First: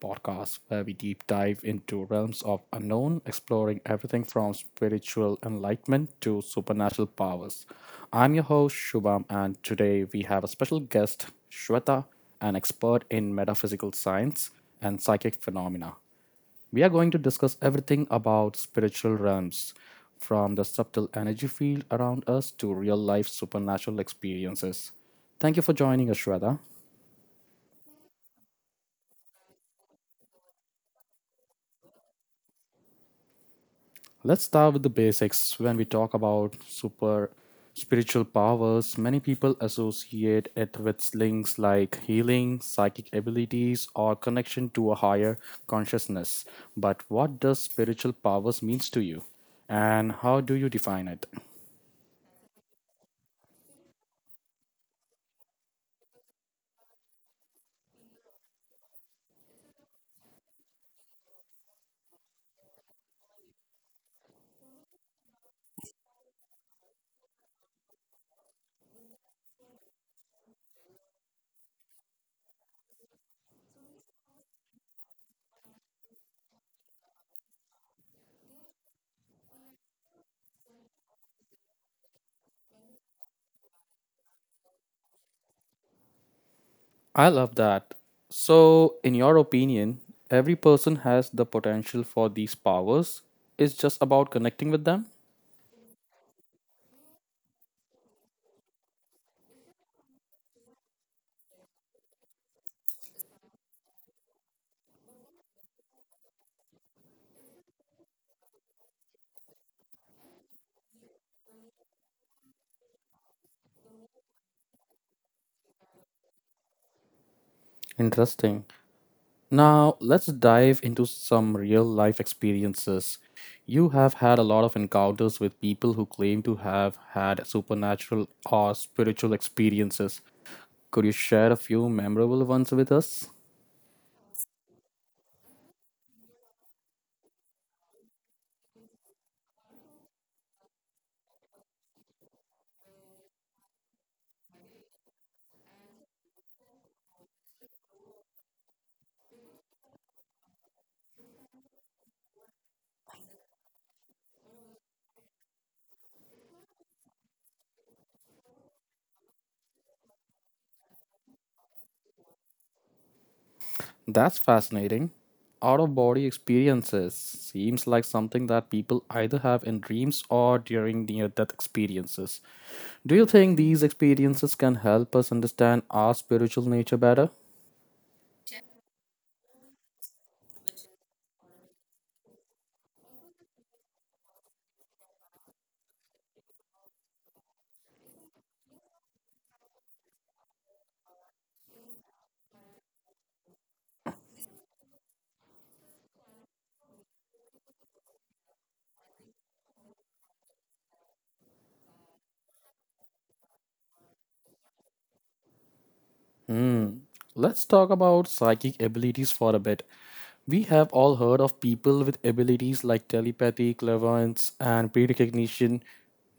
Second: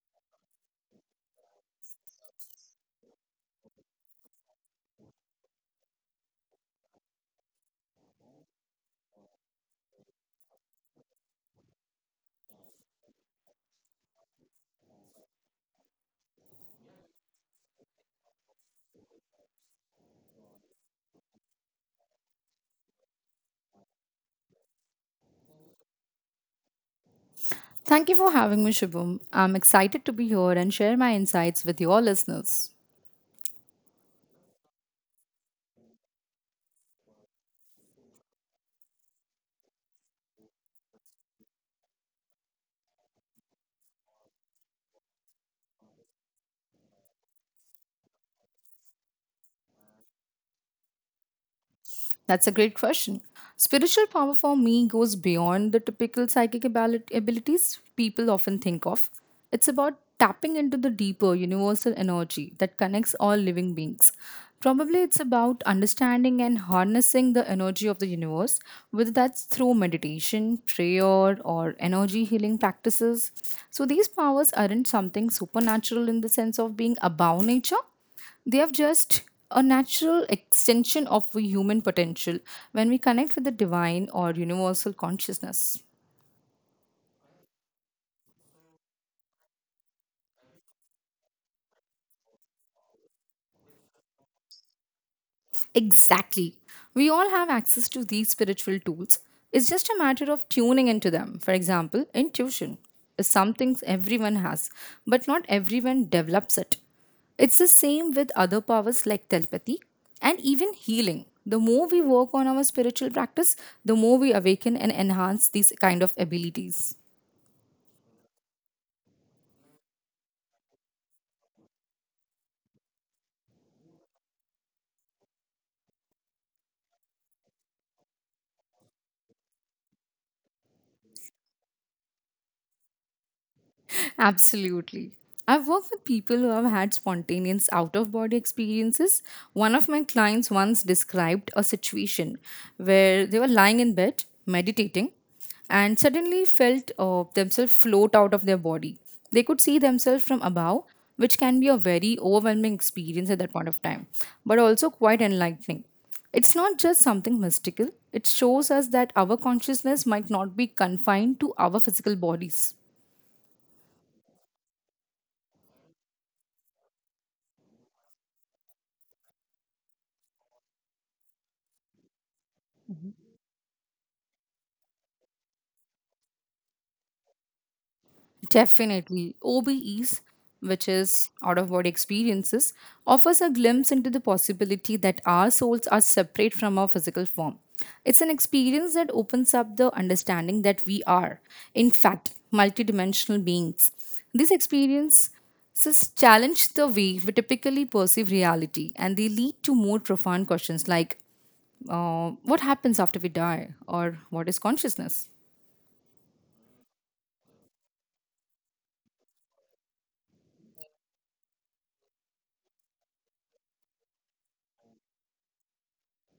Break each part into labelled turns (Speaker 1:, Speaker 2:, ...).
Speaker 1: podcast, where we deep dive into realms of unknown, exploring everything from spiritual enlightenment to supernatural powers. I'm your host, Shubham, and today we have a special guest, Shweta, an expert in metaphysical science and psychic phenomena. We are going to discuss everything about spiritual realms, from the subtle energy field around us to real life supernatural experiences. Thank you for joining us, Shweta.
Speaker 2: Thank you for having me, Shubham. I'm excited to be here and share my insights with your listeners.
Speaker 1: Let's start with the basics. When we talk about super spiritual powers, many people associate it with links like healing, psychic abilities, or connection to a higher consciousness. But what does spiritual powers means to you? And how do you define it?
Speaker 2: That's a great question. Spiritual power for me goes beyond the typical psychic abilities people often think of. It's about tapping into the deeper universal energy that connects all living beings. Probably it's about understanding and harnessing the energy of the universe, whether that's through meditation, prayer, or energy healing practices. So these powers aren't something supernatural in the sense of being above nature, they are just a natural extension of the human potential when we connect with the divine or universal consciousness.
Speaker 1: I love that. So, in your opinion, every person has the potential for these powers. It's just about connecting with them?
Speaker 2: Exactly. We all have access to these spiritual tools. It's just a matter of tuning into them. For example, intuition is something everyone has, but not everyone develops it. It's the same with other powers like telepathy and even healing. The more we work on our spiritual practice, the more we awaken and enhance these kind of abilities.
Speaker 1: Interesting. Now, let's dive into some real life experiences. You have had a lot of encounters with people who claim to have had supernatural or spiritual experiences. Could you share a few memorable ones with us?
Speaker 2: Absolutely. I've worked with people who have had spontaneous out of body experiences. One of my clients once described a situation where they were lying in bed meditating and suddenly felt themselves float out of their body. They could see themselves from above, which can be a very overwhelming experience at that point of time, but also quite enlightening. It's not just something mystical, it shows us that our consciousness might not be confined to our physical bodies.
Speaker 1: That's fascinating. Out of body experiences seems like something that people either have in dreams or during near death experiences. Do you think these experiences can help us understand our spiritual nature better?
Speaker 2: Definitely. OBEs, which is out of body experiences, offers a glimpse into the possibility that our souls are separate from our physical form. It's an experience that opens up the understanding that we are, in fact, multidimensional beings. These experiences challenge the way we typically perceive reality and they lead to more profound questions like, what happens after we die, or what is consciousness?
Speaker 1: Let's talk about psychic abilities for a bit. We have all heard of people with abilities like telepathy, clairvoyance, and precognition,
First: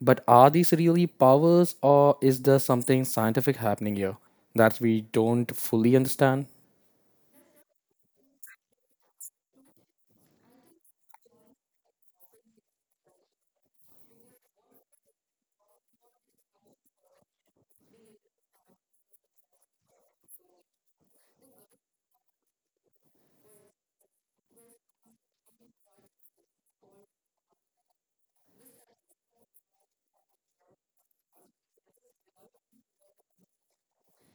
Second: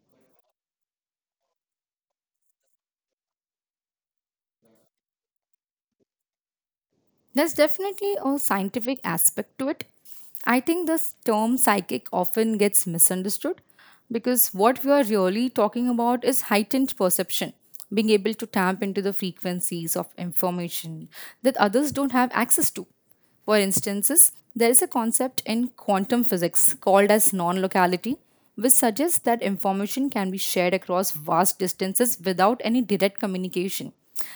Speaker 1: but are these really powers or is there something scientific happening here that we don't fully understand?
Speaker 2: There's definitely a scientific aspect to it. I think this term psychic often gets misunderstood because what we are really talking about is heightened perception, being able to tap into the frequencies of information that others don't have access to. For instances, there is a concept in quantum physics called as non locality, which suggests that information can be shared across vast distances without any direct communication.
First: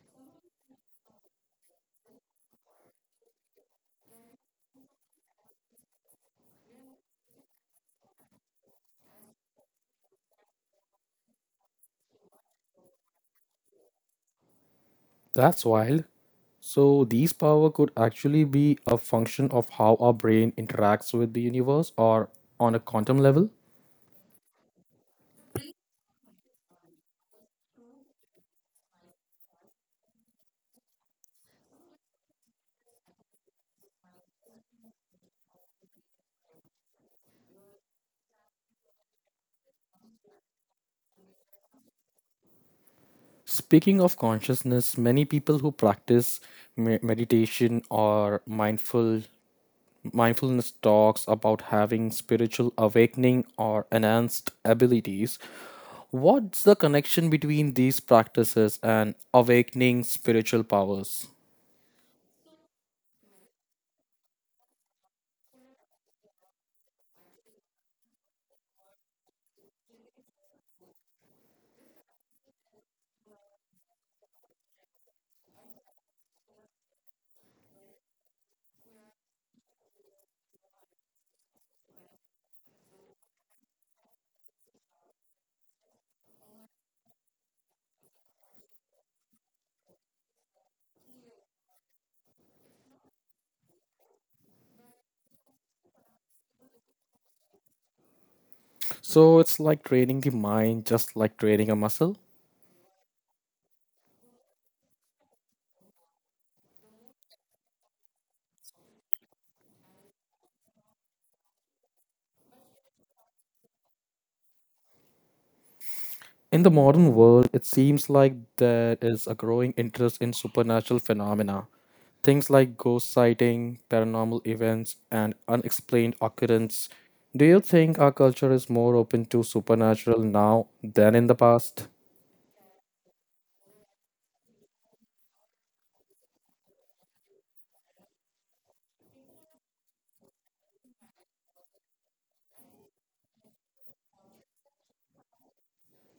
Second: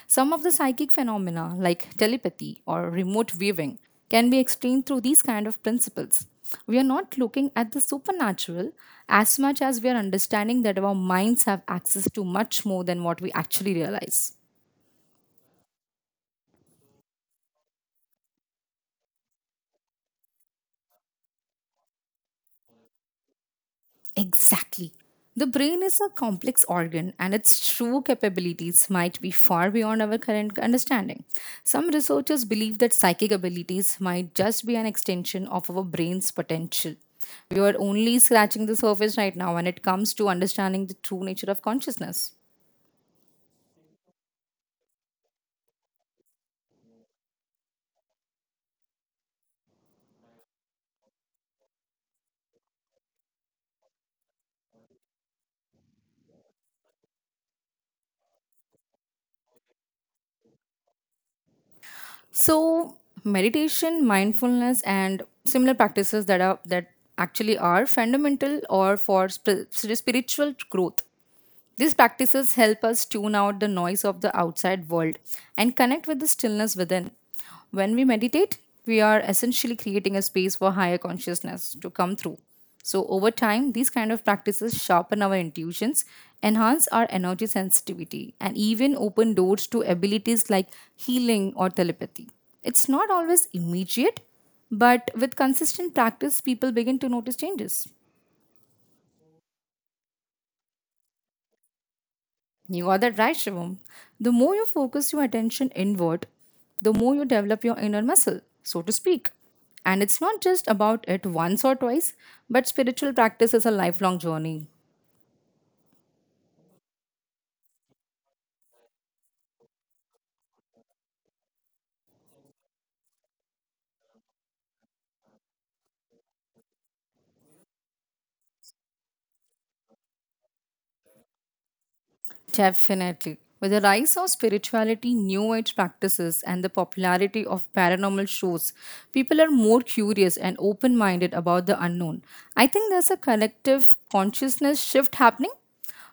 Speaker 2: Some of the psychic phenomena, like telepathy or remote viewing, can be explained through these kind of principles. We are not looking at the supernatural as much as we are understanding that our minds have access to much more than what we actually realize.
Speaker 1: That's wild. So, these power could actually be a function of how our brain interacts with the universe or on a quantum level?
Speaker 2: Exactly. The brain is a complex organ and its true capabilities might be far beyond our current understanding. Some researchers believe that psychic abilities might just be an extension of our brain's potential. We are only scratching the surface right now when it comes to understanding the true nature of consciousness.
Speaker 1: Speaking of consciousness, many people who practice meditation or mindfulness talks about having spiritual awakening or enhanced abilities. What's the connection between these practices and awakening spiritual powers?
Speaker 2: So, meditation, mindfulness, and similar practices that actually are fundamental or for spiritual growth. These practices help us tune out the noise of the outside world and connect with the stillness within. When we meditate, we are essentially creating a space for higher consciousness to come through. So, over time, these kind of practices sharpen our intuitions, enhance our energy sensitivity, and even open doors to abilities like healing or telepathy. It's not always immediate, but with consistent practice, people begin to notice changes.
Speaker 1: So it's like training the mind just like training a muscle.
Speaker 2: You got that right, Shivam. The more you focus your attention inward, the more you develop your inner muscle, so to speak. And it's not just about it once or twice, but spiritual practice is a lifelong journey.
Speaker 1: In the modern world, it seems like there is a growing interest in supernatural phenomena. Things like ghost sighting, paranormal events, and unexplained occurrence. Do you think our culture is more open to supernatural now than in the past?
Speaker 2: Definitely. With the rise of spirituality, new age practices, and the popularity of paranormal shows, people are more curious and open minded about the unknown. I think there's a collective consciousness shift happening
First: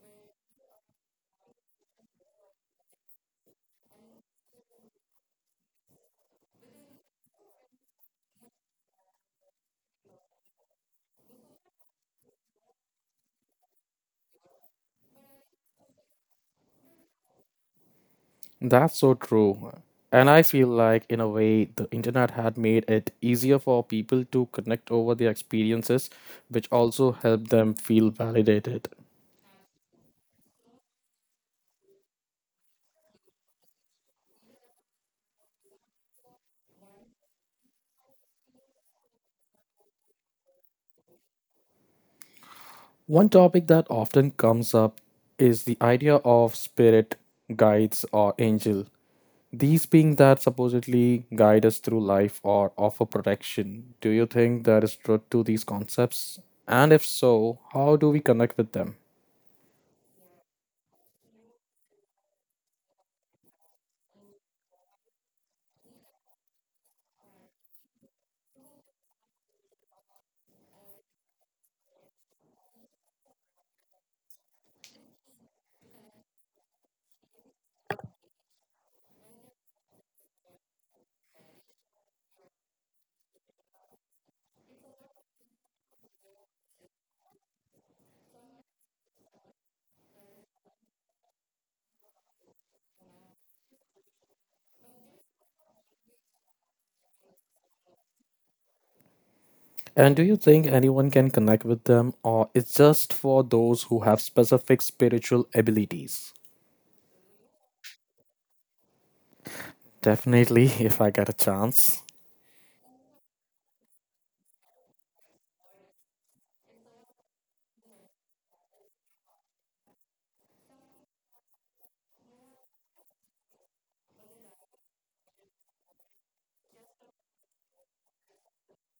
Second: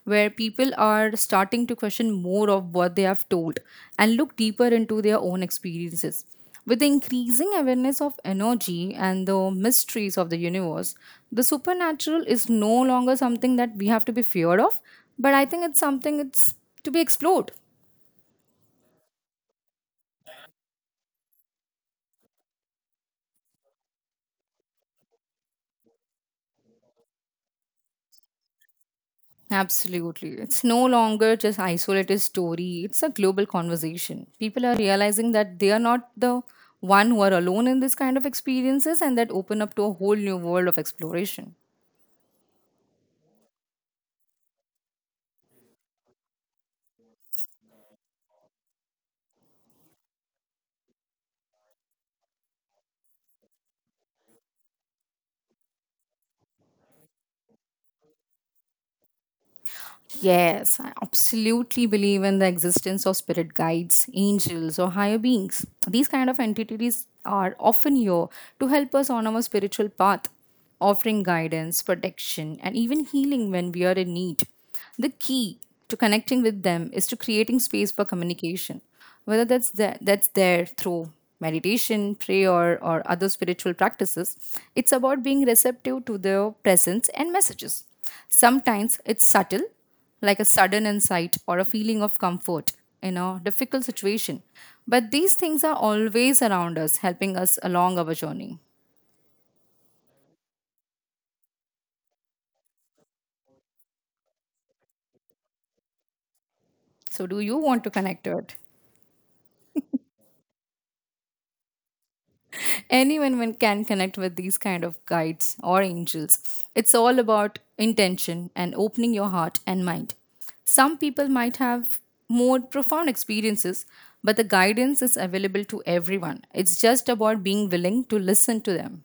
Speaker 2: where people are starting to question more of what they have told and look deeper into their own experiences. With the increasing awareness of energy and the mysteries of the universe, the supernatural is no longer something that we have to be feared of, but I think it's something, it's to be explored.
Speaker 1: That's so true. And I feel like, in a way, the internet had made it easier for people to connect over their experiences, which also helped them feel validated.
Speaker 2: Absolutely. It's no longer just isolated story. It's a global conversation. People are realizing that they are not the one who are alone in this kind of experiences and that open up to a whole new world of exploration.
Speaker 1: One topic that often comes up is the idea of spirit guides or angel. These being that supposedly guide us through life or offer protection. Do you think there is truth to these concepts? And if so, how do we connect with them?
Speaker 2: Yes, I absolutely believe in the existence of spirit guides, angels, or higher beings. These kind of entities are often here to help us on our spiritual path, offering guidance, protection, and even healing when we are in need. The key to connecting with them is to creating space for communication, whether that's there through meditation, prayer, or other spiritual practices. It's about being receptive to their presence and messages. Sometimes it's subtle, like a sudden insight or a feeling of comfort in a difficult situation. But these things are always around us, helping us along our journey.
Speaker 1: And do you think anyone can connect with them, or it's just for those who have specific spiritual abilities?
Speaker 2: So, do you want to connect to it?
Speaker 1: Definitely, if I get a chance.
Speaker 2: Anyone can connect with these kind of guides or angels. It's all about intention and opening your heart and mind. Some people might have more profound experiences, but the guidance is available to everyone. It's just about being willing to listen to them.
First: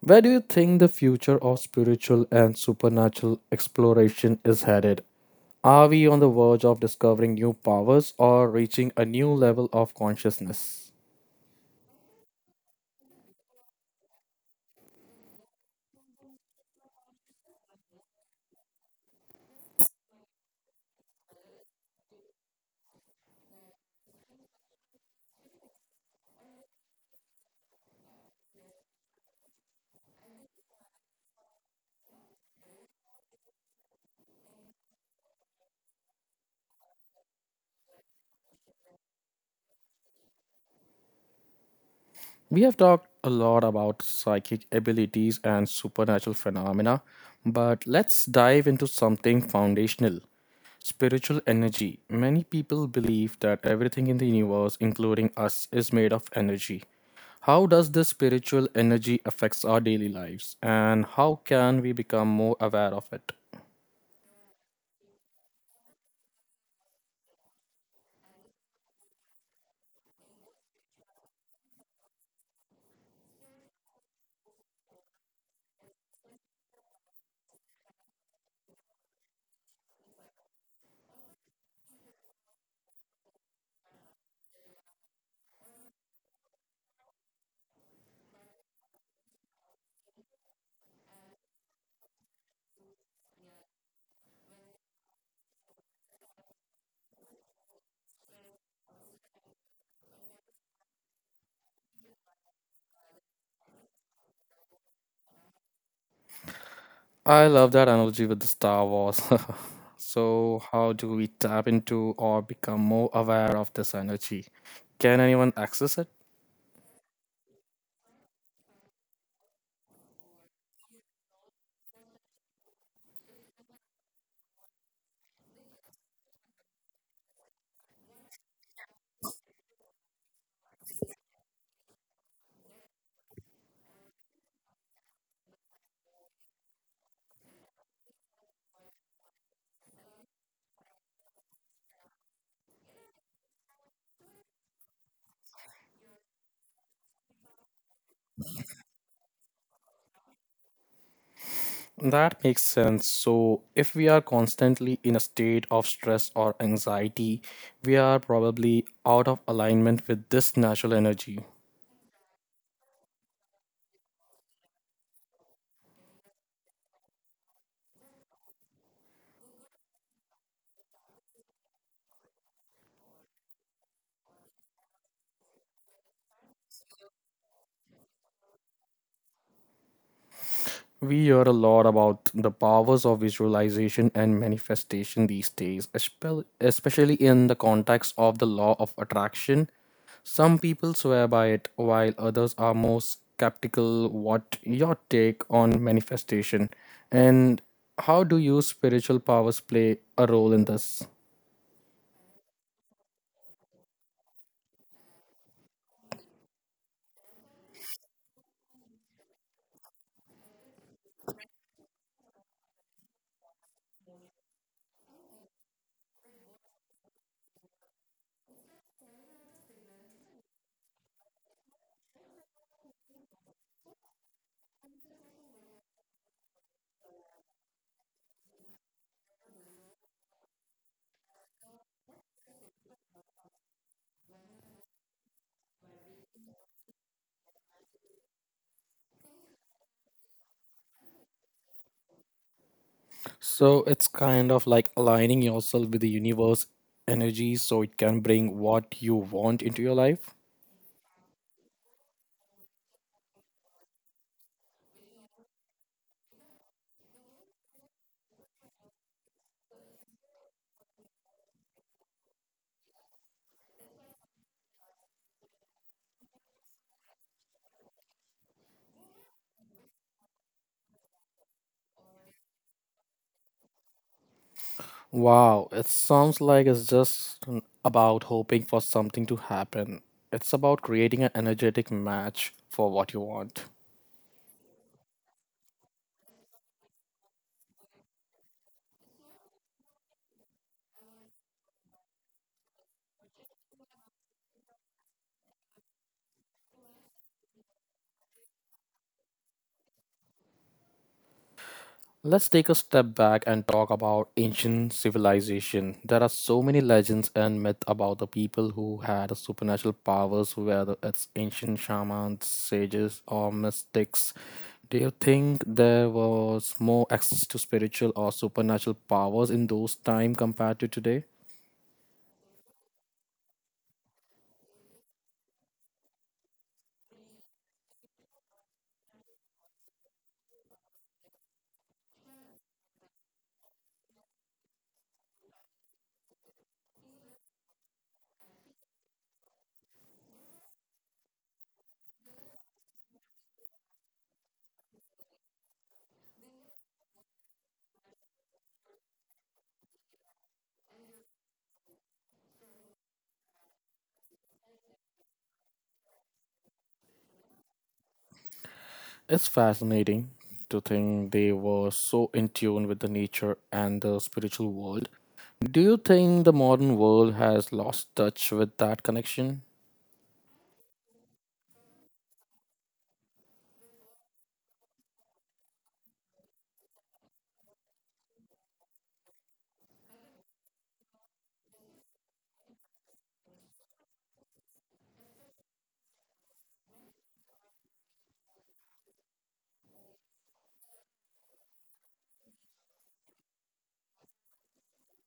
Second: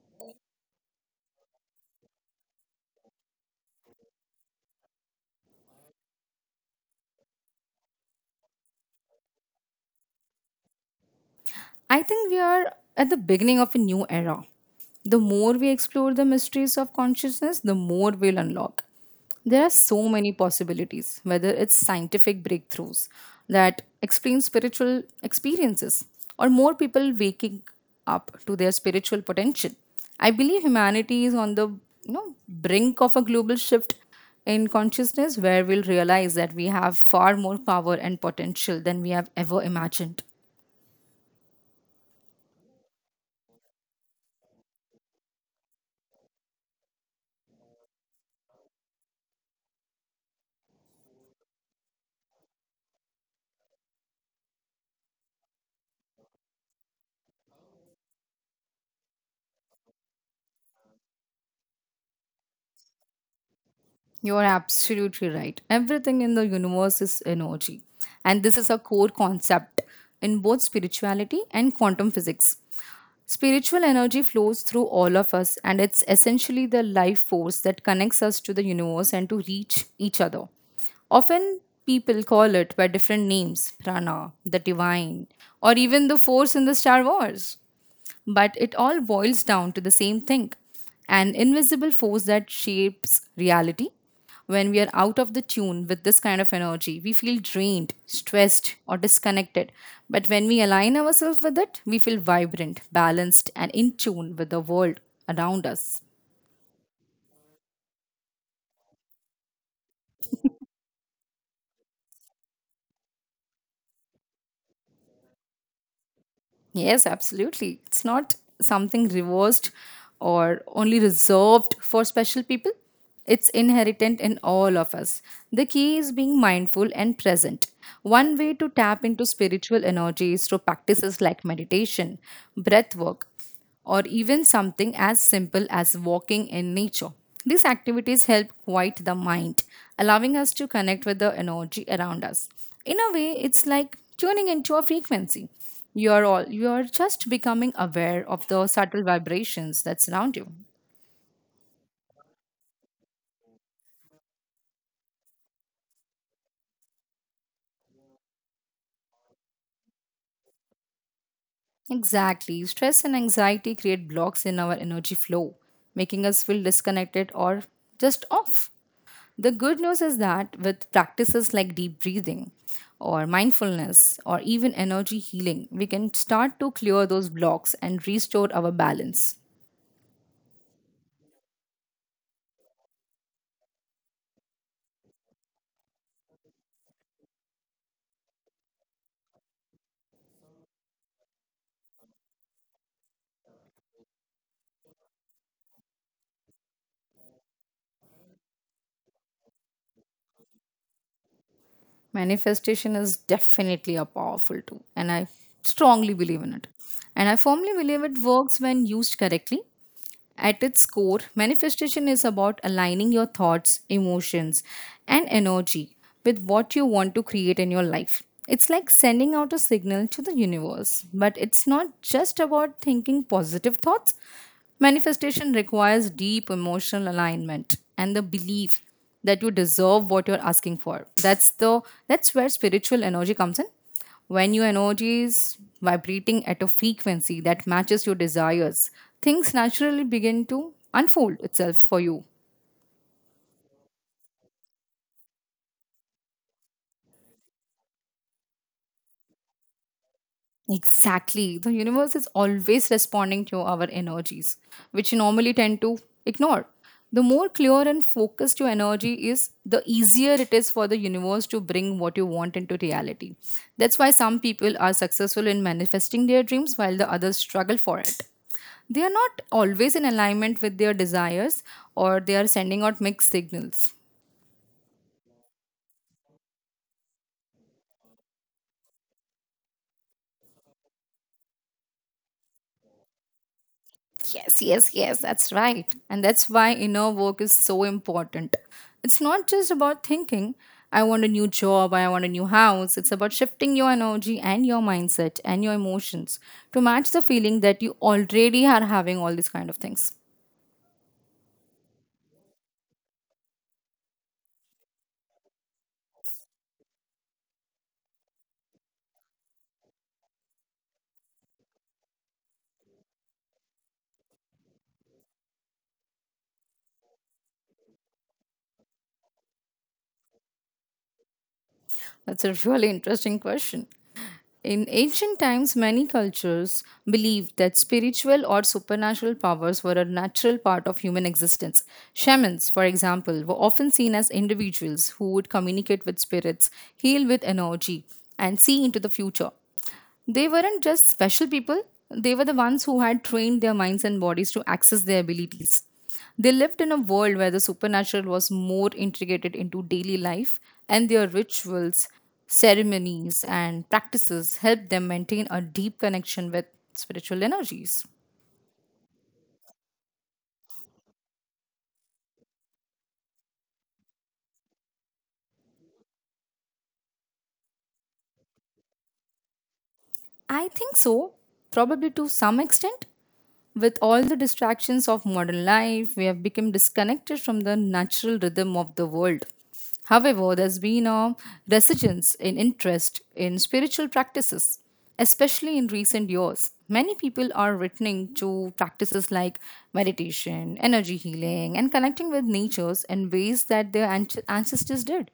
Speaker 1: Where do you think the future of spiritual and supernatural exploration is headed? Are we on the verge of discovering new powers or reaching a new level of consciousness?
Speaker 2: I think we are at the beginning of a new era. The more we explore the mysteries of consciousness, the more we'll unlock. There are so many possibilities, whether it's scientific breakthroughs that explain spiritual experiences or more people waking up to their spiritual potential. I believe humanity is on the brink of a global shift in consciousness where we'll realize that we have far more power and potential than we have ever imagined.
Speaker 1: We have talked a lot about psychic abilities and supernatural phenomena, but let's dive into something foundational spiritual energy. Many people believe that everything in the universe, including us, is made of energy. How does this spiritual energy affects our daily lives and how can we become more aware of it?
Speaker 2: You're absolutely right. Everything in the universe is energy. And this is a core concept in both spirituality and quantum physics. Spiritual energy flows through all of us, and it's essentially the life force that connects us to the universe and to reach each other. Often, people call it by different names: prana, the divine, or even the force in the Star Wars. But it all boils down to the same thing: an invisible force that shapes reality. When we are out of the tune with this kind of energy, we feel drained, stressed, or disconnected. But when we align ourselves with it, we feel vibrant, balanced, and in tune with the world around us.
Speaker 1: I love that analogy with the Star Wars. So, how do we tap into or become more aware of this energy? Can anyone access it?
Speaker 2: Yes, absolutely. It's not something reversed or only reserved for special people. It's inherent in all of us. The key is being mindful and present. One way to tap into spiritual energy is through practices like meditation, breath work, or even something as simple as walking in nature. These activities help quiet the mind, allowing us to connect with the energy around us. In a way, it's like tuning into a frequency. You're just becoming aware of the subtle vibrations that surround you.
Speaker 1: That makes sense. So, if we are constantly in a state of stress or anxiety, we are probably out of alignment with this natural energy.
Speaker 2: Exactly. Stress and anxiety create blocks in our energy flow, making us feel disconnected or just off. The good news is that with practices like deep breathing or mindfulness or even energy healing, we can start to clear those blocks and restore our balance.
Speaker 1: We hear a lot about the powers of visualization and manifestation these days, especially in the context of the law of attraction. Some people swear by it, while others are more skeptical. What your take on manifestation, and how do your spiritual powers play a role in this?
Speaker 2: Manifestation is definitely a powerful tool, and I strongly believe in it. And I firmly believe it works when used correctly. At its core, manifestation is about aligning your thoughts, emotions, and energy with what you want to create in your life. It's like sending out a signal to the universe, but it's not just about thinking positive thoughts. Manifestation requires deep emotional alignment and the belief that you deserve what you're asking for. That's where spiritual energy comes in. When your energy is vibrating at a frequency that matches your desires, things naturally begin to unfold itself for you.
Speaker 1: So it's kind of like aligning yourself with the universe energy so it can bring what you want into your life.
Speaker 2: Exactly. The universe is always responding to our energies, which you normally tend to ignore. The more clear and focused your energy is, the easier it is for the universe to bring what you want into reality. That's why some people are successful in manifesting their dreams while the others struggle for it. They are not always in alignment with their desires or they are sending out mixed signals.
Speaker 1: Wow, it sounds like it's just about hoping for something to happen. It's about creating an energetic match for what you want.
Speaker 2: Yes, yes, yes, that's right. And that's why inner work is so important. It's not just about thinking, I want a new job, I want a new house. It's about shifting your energy and your mindset and your emotions to match the feeling that you already are having all these kind of things.
Speaker 1: Let's take a step back and talk about ancient civilization. There are so many legends and myths about the people who had supernatural powers, whether it's ancient shamans, sages, or mystics. Do you think there was more access to spiritual or supernatural powers in those time compared to today?
Speaker 2: That's a really interesting question. In ancient times, many cultures believed that spiritual or supernatural powers were a natural part of human existence. Shamans, for example, were often seen as individuals who would communicate with spirits, heal with energy, and see into the future. They weren't just special people, they were the ones who had trained their minds and bodies to access their abilities. They lived in a world where the supernatural was more integrated into daily life, and their rituals, ceremonies, and practices helped them maintain a deep connection with spiritual energies.
Speaker 1: It's fascinating to think they were so in tune with the nature and the spiritual world. Do you think the modern world has lost touch with that connection?
Speaker 2: I think so, probably to some extent. With all the distractions of modern life, we have become disconnected from the natural rhythm of the world. However, there's been a resurgence in interest in spiritual practices, especially in recent years. Many people are returning to practices like meditation, energy healing, and connecting with natures in ways that their ancestors did.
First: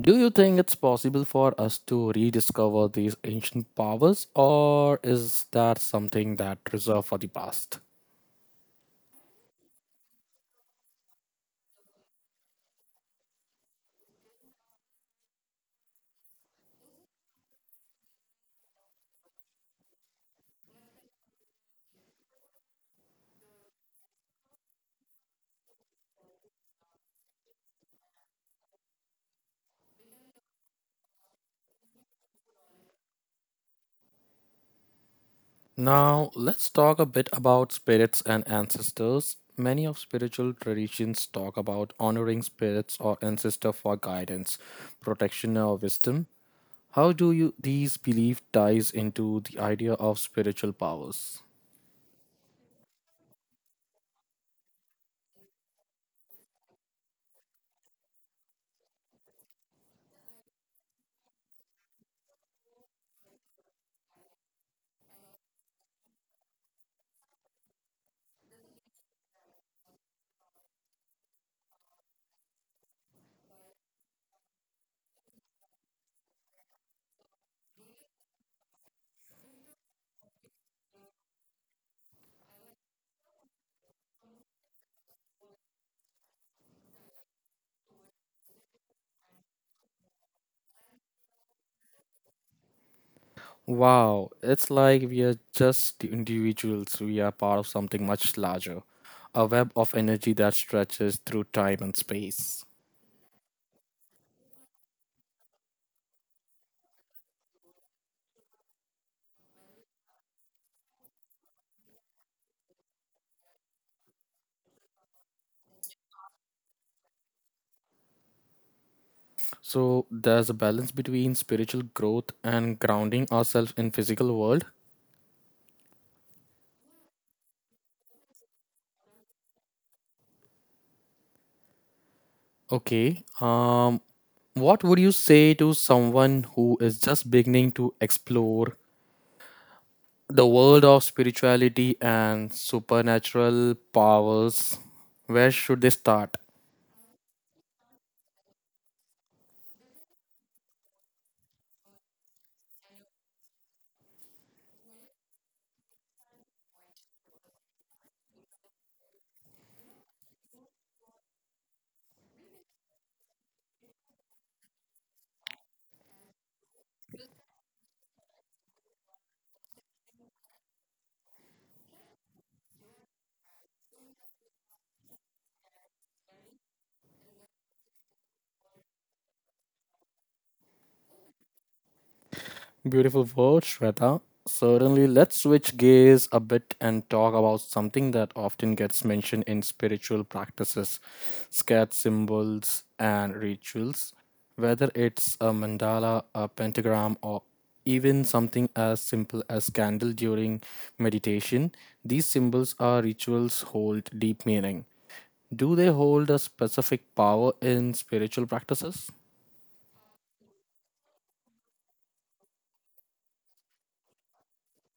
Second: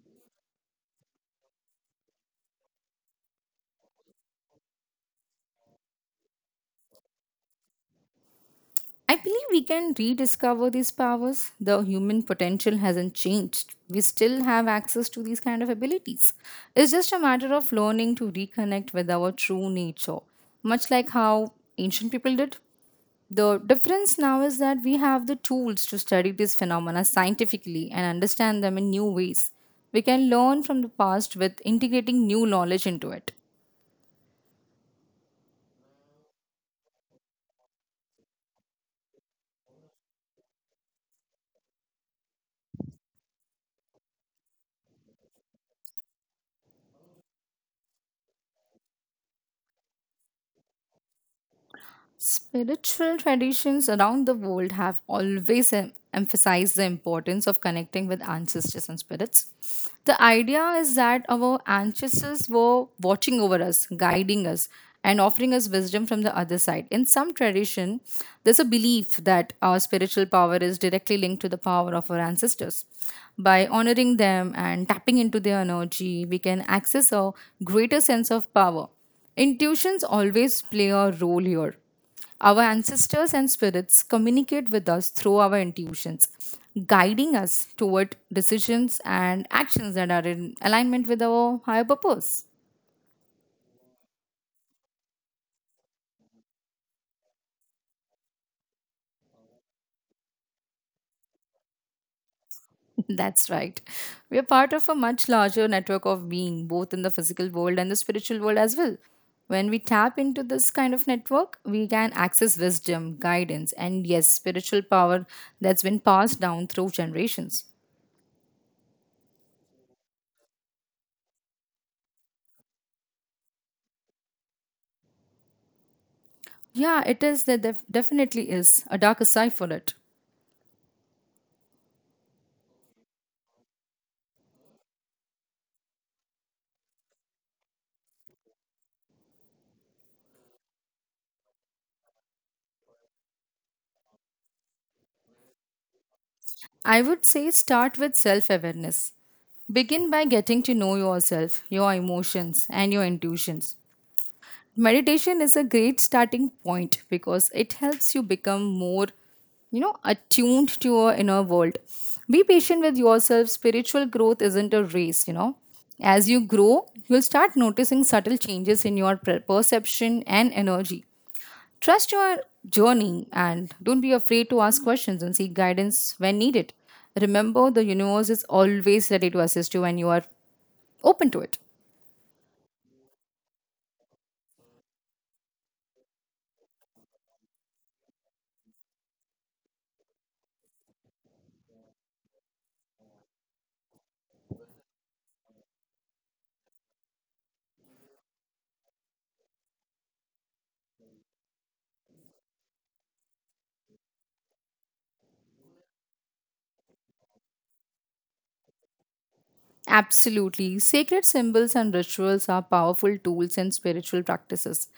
Speaker 1: Do you think it's possible for us to rediscover these ancient powers, or is that something that reserved for the past?
Speaker 2: I believe we can rediscover these powers. The human potential hasn't changed. We still have access to these kind of abilities. It's just a matter of learning to reconnect with our true nature, much like how ancient people did. The difference now is that we have the tools to study these phenomena scientifically and understand them in new ways. We can learn from the past with integrating new knowledge into it.
Speaker 1: Now, let's talk a bit about spirits and ancestors. Many of spiritual traditions talk about honoring spirits or ancestor for guidance, protection, or wisdom. How do you these belief ties into the idea of spiritual powers?
Speaker 2: Spiritual traditions around the world have always emphasized the importance of connecting with ancestors and spirits. The idea is that our ancestors were watching over us, guiding us, and offering us wisdom from the other side. In some tradition, there's a belief that our spiritual power is directly linked to the power of our ancestors. By honoring them and tapping into their energy, we can access a greater sense of power. Intuitions always play a role here our ancestors and spirits communicate with us through our intuitions, guiding us toward decisions and actions that are in alignment with our higher purpose.
Speaker 1: Wow, it's like we are just the individuals, we are part of something much larger, a web of energy that stretches through time and space.
Speaker 2: That's right. We are part of a much larger network of being, both in the physical world and the spiritual world as well. When we tap into this kind of network, we can access wisdom, guidance, and yes, spiritual power that's been passed down through generations.
Speaker 1: So there's a balance between spiritual growth and grounding ourselves in physical world.
Speaker 2: Yeah, it is. There definitely is a darker side for it.
Speaker 1: Okay. What would you say to someone who is just beginning to explore the world of spirituality and supernatural powers, where should they start?
Speaker 2: I would say start with self awareness. Begin by getting to know yourself, your emotions, and your intuitions. Meditation is a great starting point because it helps you become more attuned to your inner world. Be patient with yourself. Spiritual growth isn't a race. As you grow, you'll start noticing subtle changes in your perception and energy. Trust your journey and don't be afraid to ask questions and seek guidance when needed. Remember, the universe is always ready to assist you when you are open to it.
Speaker 1: Beautiful words, Shweta. Certainly, let's switch gears a bit and talk about something that often gets mentioned in spiritual practices, scared symbols and rituals. Whether it's a mandala, a pentagram, or even something as simple as candle during meditation, these symbols or rituals hold deep meaning. Do they hold a specific power in spiritual practices?
Speaker 2: Absolutely. Sacred symbols and rituals are powerful tools in spiritual practices.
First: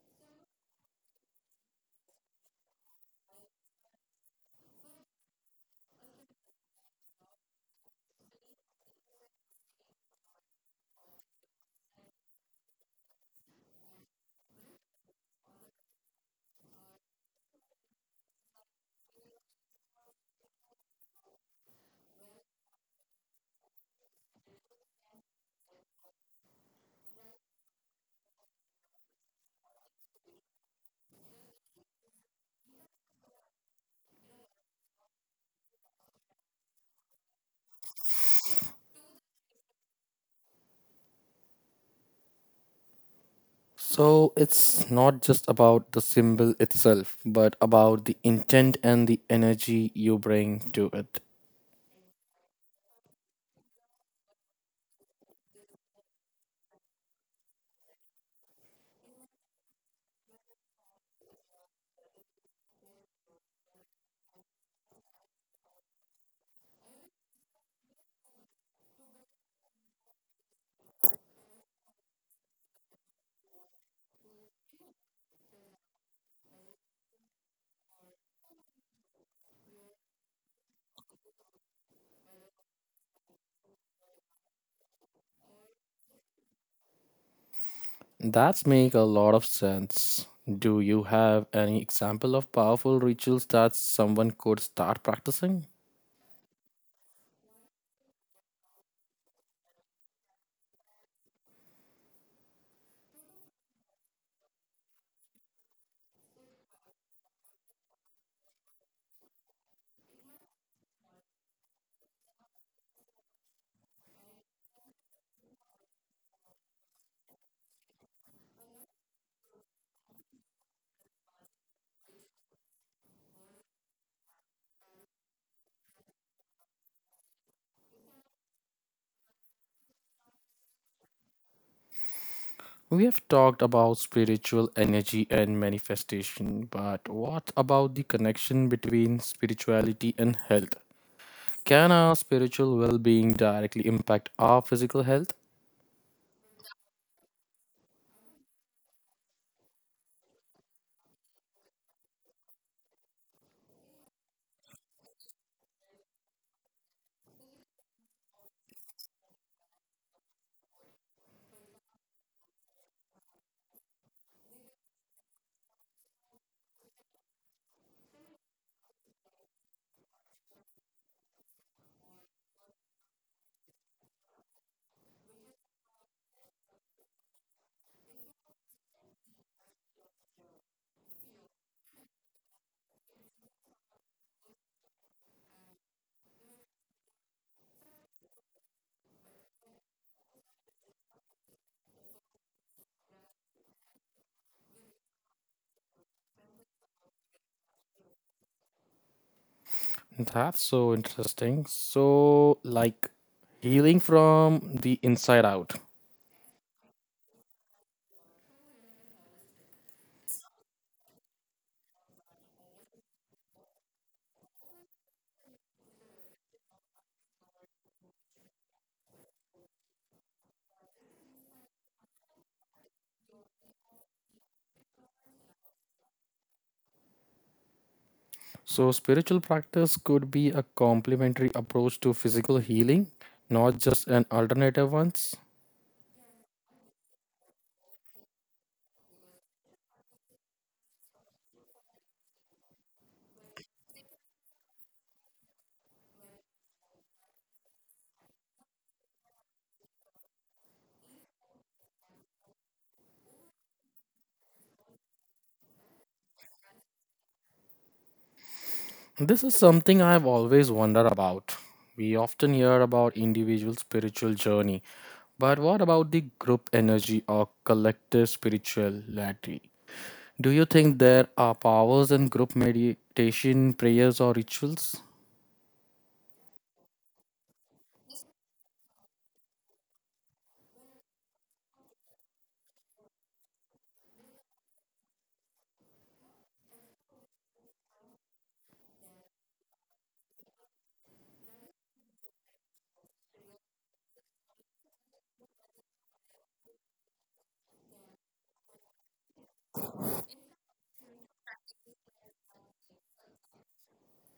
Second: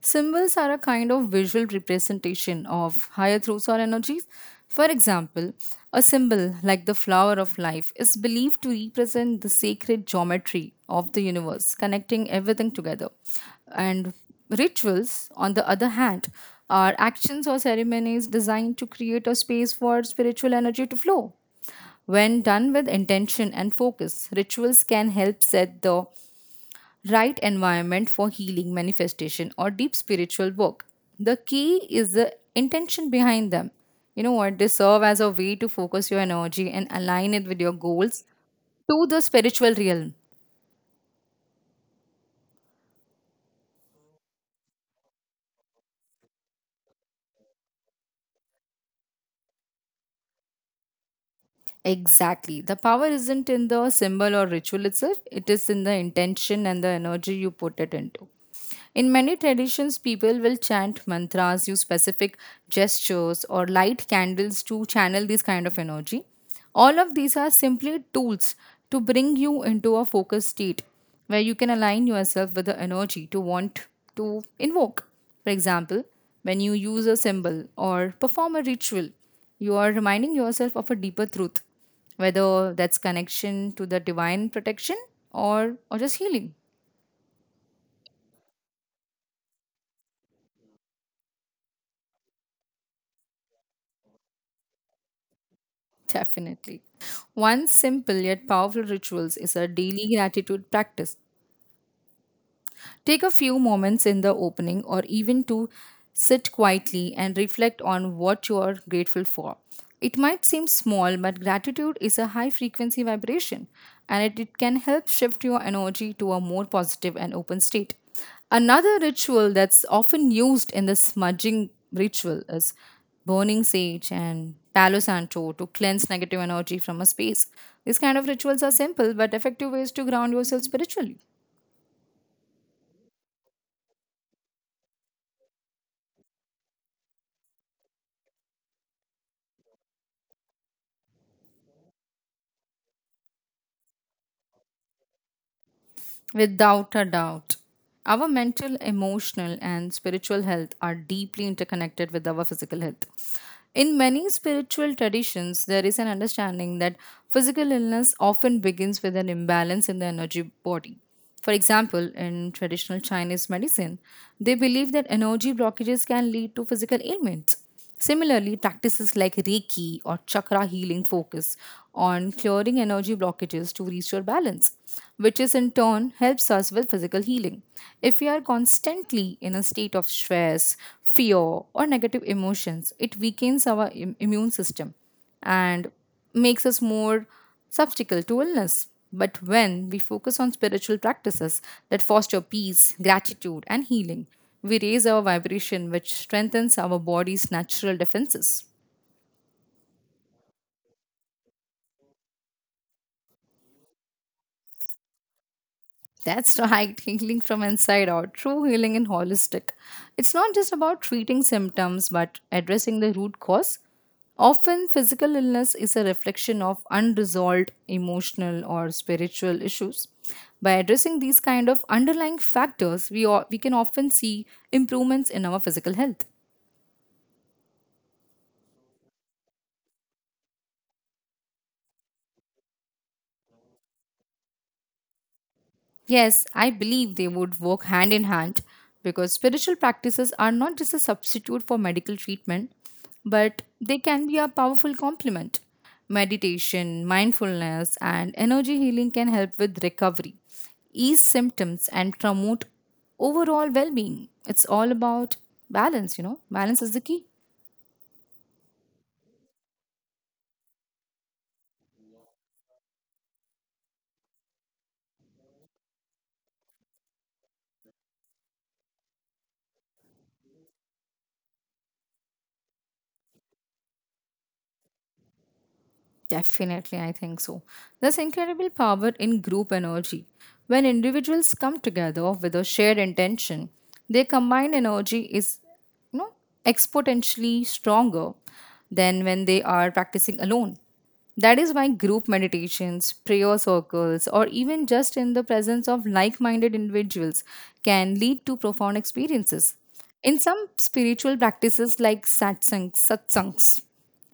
Speaker 2: Symbols are a kind of visual representation of higher truths or energies. For example, a symbol like the flower of life is believed to represent the sacred geometry of the universe, connecting everything together. And rituals, on the other hand, are actions or ceremonies designed to create a space for spiritual energy to flow. When done with intention and focus, rituals can help set the right environment for healing, manifestation, or deep spiritual work. The key is the intention behind them. You know what? They serve as a way to focus your energy and align it with your goals to the spiritual realm.
Speaker 1: So it's not just about the symbol itself, but about the intent and the energy you bring to it.
Speaker 2: Exactly. The power isn't in the symbol or ritual itself, it is in the intention and the energy you put it into. In many traditions, people will chant mantras, use specific gestures, or light candles to channel this kind of energy. All of these are simply tools to bring you into a focused state where you can align yourself with the energy to want to invoke. For example, when you use a symbol or perform a ritual, you are reminding yourself of a deeper truth, whether that's connection to the divine protection or just healing.
Speaker 1: That's make a lot of sense. Do you have any example of powerful rituals that someone could start practicing?
Speaker 2: Definitely. One simple yet powerful rituals is a daily gratitude practice. Take a few moments in the opening or even to sit quietly and reflect on what you are grateful for. It might seem small, but gratitude is a high frequency vibration and it can help shift your energy to a more positive and open state. Another ritual that's often used in the smudging ritual is burning sage and palo santo to cleanse negative energy from a space. These kind of rituals are simple but effective ways to ground yourself spiritually.
Speaker 1: We have talked about spiritual energy and manifestation, but what about the connection between spirituality and health? Can our spiritual well being directly impact our physical health?
Speaker 2: Without a doubt. Our mental, emotional, and spiritual health are deeply interconnected with our physical health. In many spiritual traditions, there is an understanding that physical illness often begins with an imbalance in the energy body. For example, in traditional Chinese medicine, they believe that energy blockages can lead to physical ailments. Similarly, practices like Reiki or Chakra healing focus on clearing energy blockages to restore balance, which is in turn helps us with physical healing. If we are constantly in a state of stress, fear, or negative emotions, it weakens our immune system and makes us more susceptible to illness. But when we focus on spiritual practices that foster peace, gratitude, and healing, we raise our vibration, which strengthens our body's natural defenses.
Speaker 1: That's so interesting. So, like healing from the inside out.
Speaker 2: That's right, healing from inside out, true healing and holistic. It's not just about treating symptoms but addressing the root cause. Often, physical illness is a reflection of unresolved emotional or spiritual issues. By addressing these kind of underlying factors, we can often see improvements in our physical health.
Speaker 1: So, spiritual practice could be a complementary approach to physical healing, not just an alternative ones.
Speaker 2: Yes, I believe they would work hand in hand because spiritual practices are not just a substitute for medical treatment, but they can be a powerful complement. Meditation, mindfulness, and energy healing can help with recovery, ease symptoms, and promote overall well being. It's all about balance, balance is the key.
Speaker 1: This is something I've always wondered about. We often hear about individual spiritual journey, but what about the group energy or collective spirituality? Do you think there are powers in group meditation, prayers, or rituals?
Speaker 2: Definitely, I think so. There's incredible power in group energy. When individuals come together with a shared intention, their combined energy is, you know, exponentially stronger than when they are practicing alone. That is why group meditations, prayer circles, or even just in the presence of like minded individuals can lead to profound experiences. In some spiritual practices like satsangs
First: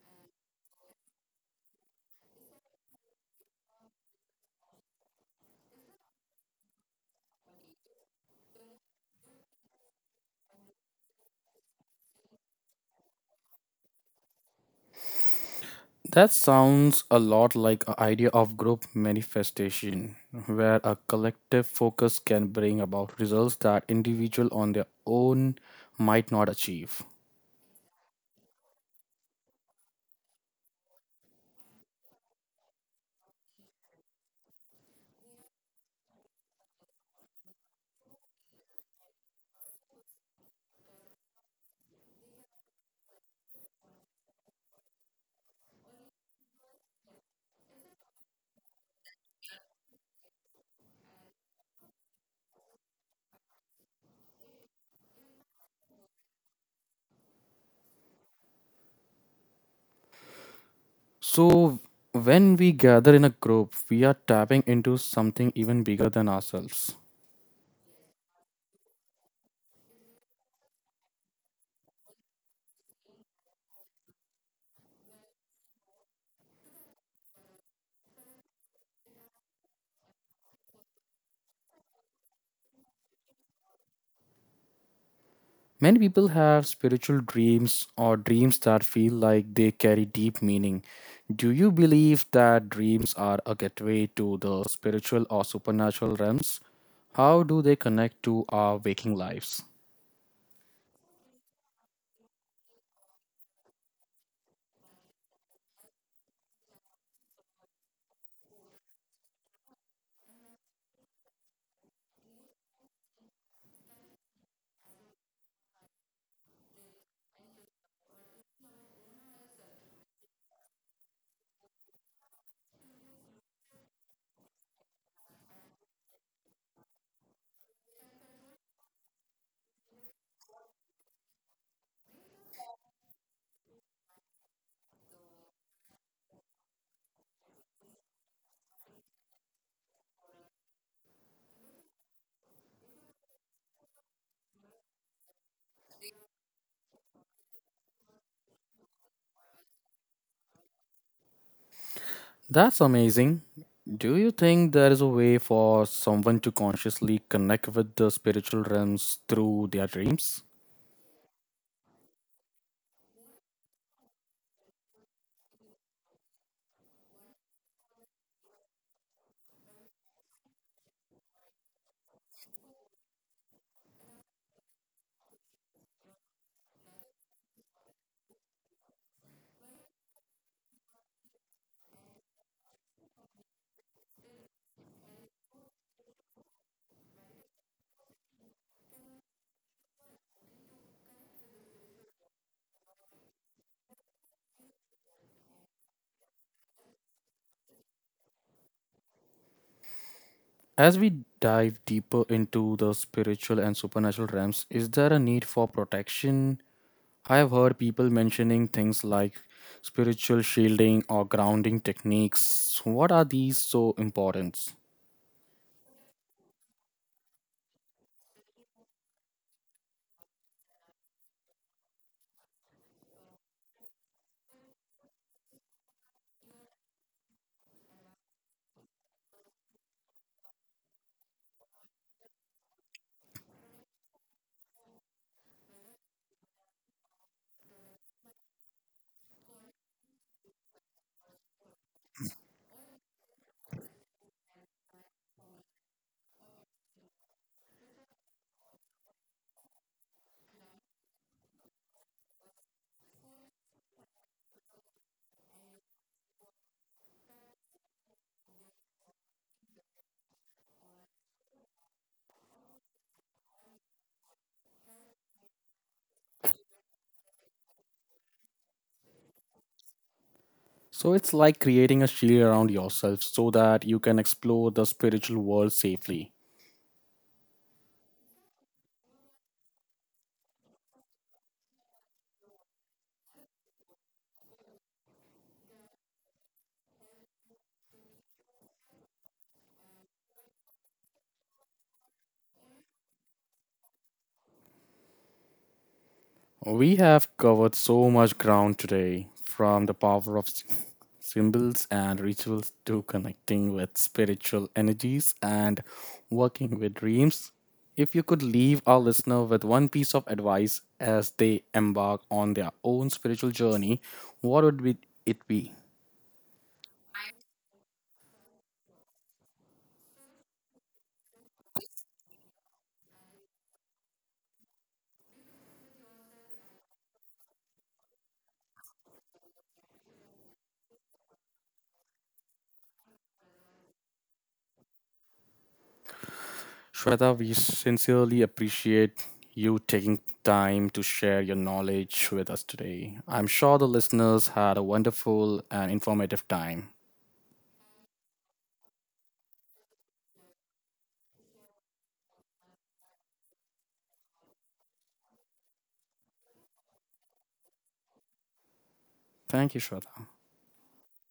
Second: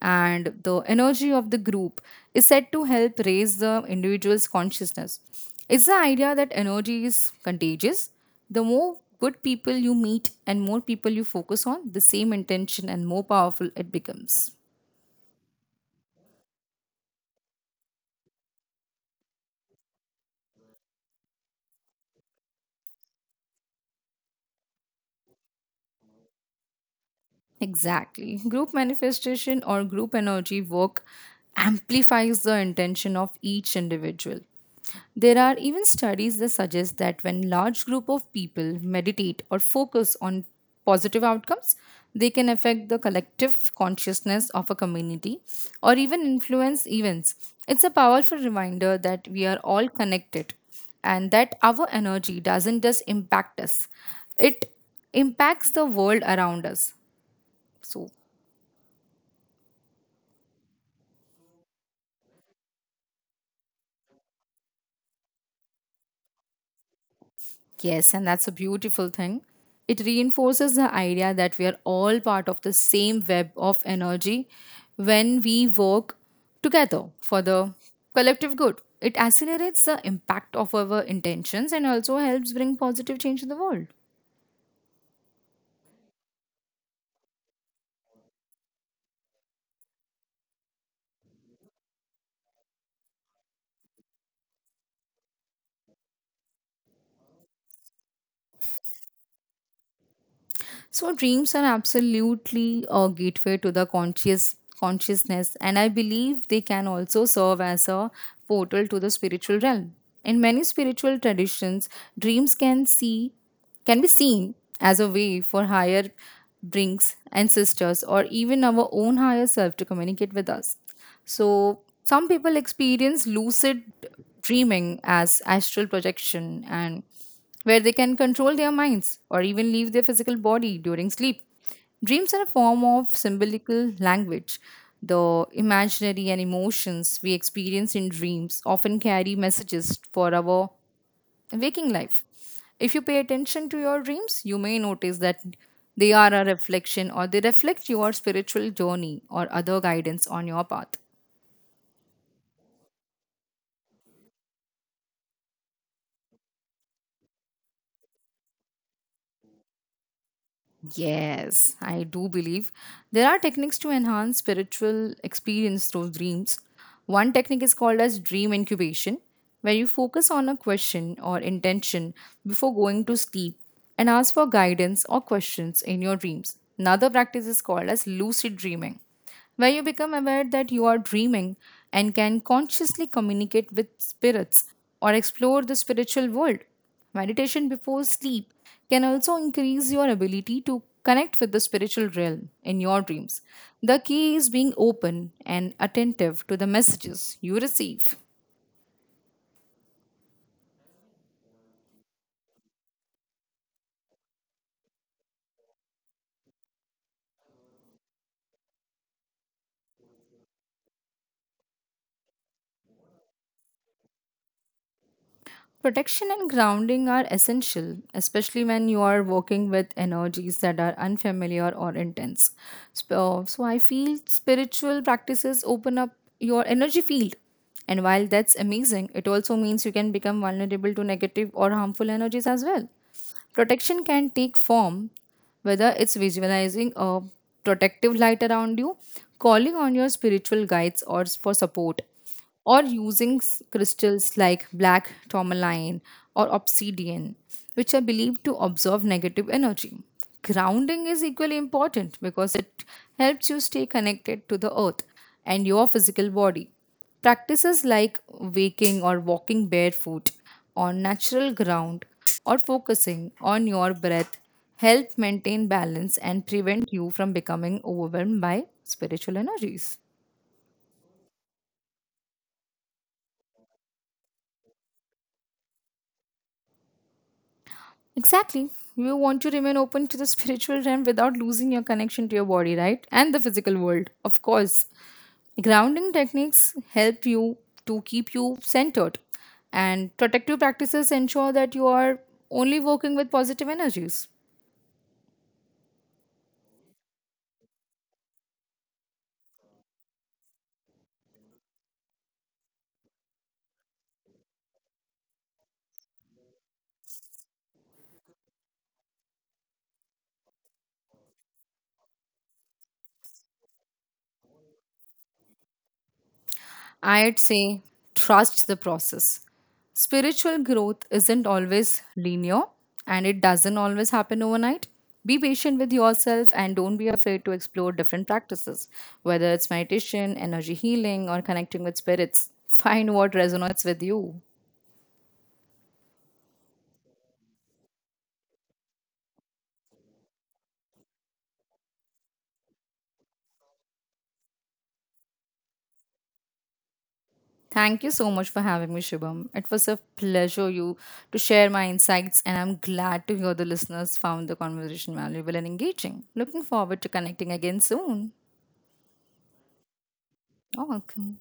Speaker 2: and the energy of the group is said to help raise the individual's consciousness. It's the idea that energy is contagious. The more good people you meet and more people you focus on, the same intention and more powerful it becomes.
Speaker 1: That sounds a lot like an idea of group manifestation, where a collective focus can bring about results that individual on their own might not achieve.
Speaker 2: Exactly. Group manifestation or group energy work amplifies the intention of each individual. There are even studies that suggest that when large group of people meditate or focus on positive outcomes, they can affect the collective consciousness of a community or even influence events. It's a powerful reminder that we are all connected and that our energy doesn't just impact us, it impacts the world around us. So,
Speaker 1: So when we gather in a group, we are tapping into something even bigger than ourselves.
Speaker 2: yes, and that's a beautiful thing. It reinforces the idea that we are all part of the same web of energy when we work together for the collective good. It accelerates the impact of our intentions and also helps bring positive change in the world.
Speaker 1: Many people have spiritual dreams or dreams that feel like they carry deep meaning. Do you believe that dreams are a gateway to the spiritual or supernatural realms? How do they connect to our waking lives?
Speaker 2: So dreams are absolutely a gateway to the conscious consciousness, and I believe they can also serve as a portal to the spiritual realm. In many spiritual traditions, dreams can be seen as a way for higher brings ancestors or even our own higher self to communicate with us. So some people experience lucid dreaming as astral projection and where they can control their minds or even leave their physical body during sleep. Dreams are a form of symbolical language. The imaginary and emotions we experience in dreams often carry messages for our waking life. If you pay attention to your dreams, you may notice that they reflect your spiritual journey or other guidance on your path.
Speaker 1: That's amazing. Do you think there is a way for someone to consciously connect with the spiritual realms through their dreams?
Speaker 2: Yes, I do believe there are techniques to enhance spiritual experience through dreams. One technique is called as dream incubation, where you focus on a question or intention before going to sleep and ask for guidance or questions in your dreams. Another practice is called as lucid dreaming where you become aware that you are dreaming and can consciously communicate with spirits or explore the spiritual world. Meditation before sleep can also increase your ability to connect with the spiritual realm in your dreams. The key is being open and attentive to the messages you receive.
Speaker 1: As we dive deeper into the spiritual and supernatural realms, is there a need for protection? I have heard people mentioning things like spiritual shielding or grounding techniques. So what are these so important?
Speaker 2: Protection and grounding are essential, especially when you are working with energies that are unfamiliar or intense. So I feel spiritual practices open up your energy field. And while that's amazing, it also means you can become vulnerable to negative or harmful energies as well. Protection can take form, whether it's visualizing a protective light around you, calling on your spiritual guides, for support or using crystals like black tourmaline or obsidian, which are believed to absorb negative energy. Grounding is equally important because it helps you stay connected to the earth and your physical body. Practices like waking or walking barefoot on natural ground or focusing on your breath help maintain balance and prevent you from becoming overwhelmed by spiritual energies.
Speaker 1: So it's like creating a shield around yourself so that you can explore the spiritual world safely.
Speaker 2: Exactly. You want to remain open to the spiritual realm without losing your connection to your body, right? And the physical world, of course. Grounding techniques help you to keep you centered, and protective practices ensure that you are only working with positive energies.
Speaker 1: We have covered so much ground today, from the power of symbols and rituals to connecting with spiritual energies and working with dreams. If you could leave our listener with one piece of advice as they embark on their own spiritual journey, what would be- it be?
Speaker 2: I'd say trust the process. Spiritual growth isn't always linear and it doesn't always happen overnight. Be patient with yourself and don't be afraid to explore different practices, whether it's meditation, energy healing, or connecting with spirits. Find what resonates with you.
Speaker 1: Shweta, we sincerely appreciate you taking time to share your knowledge with us today. I'm sure the listeners had a wonderful and informative time.
Speaker 2: Thank you so much for having me, Shubham. It was a pleasure you to share my insights, and I'm glad to hear the listeners found the conversation valuable and engaging. Looking forward to connecting again soon.
Speaker 1: Thank you, Shweta.
Speaker 2: You're welcome.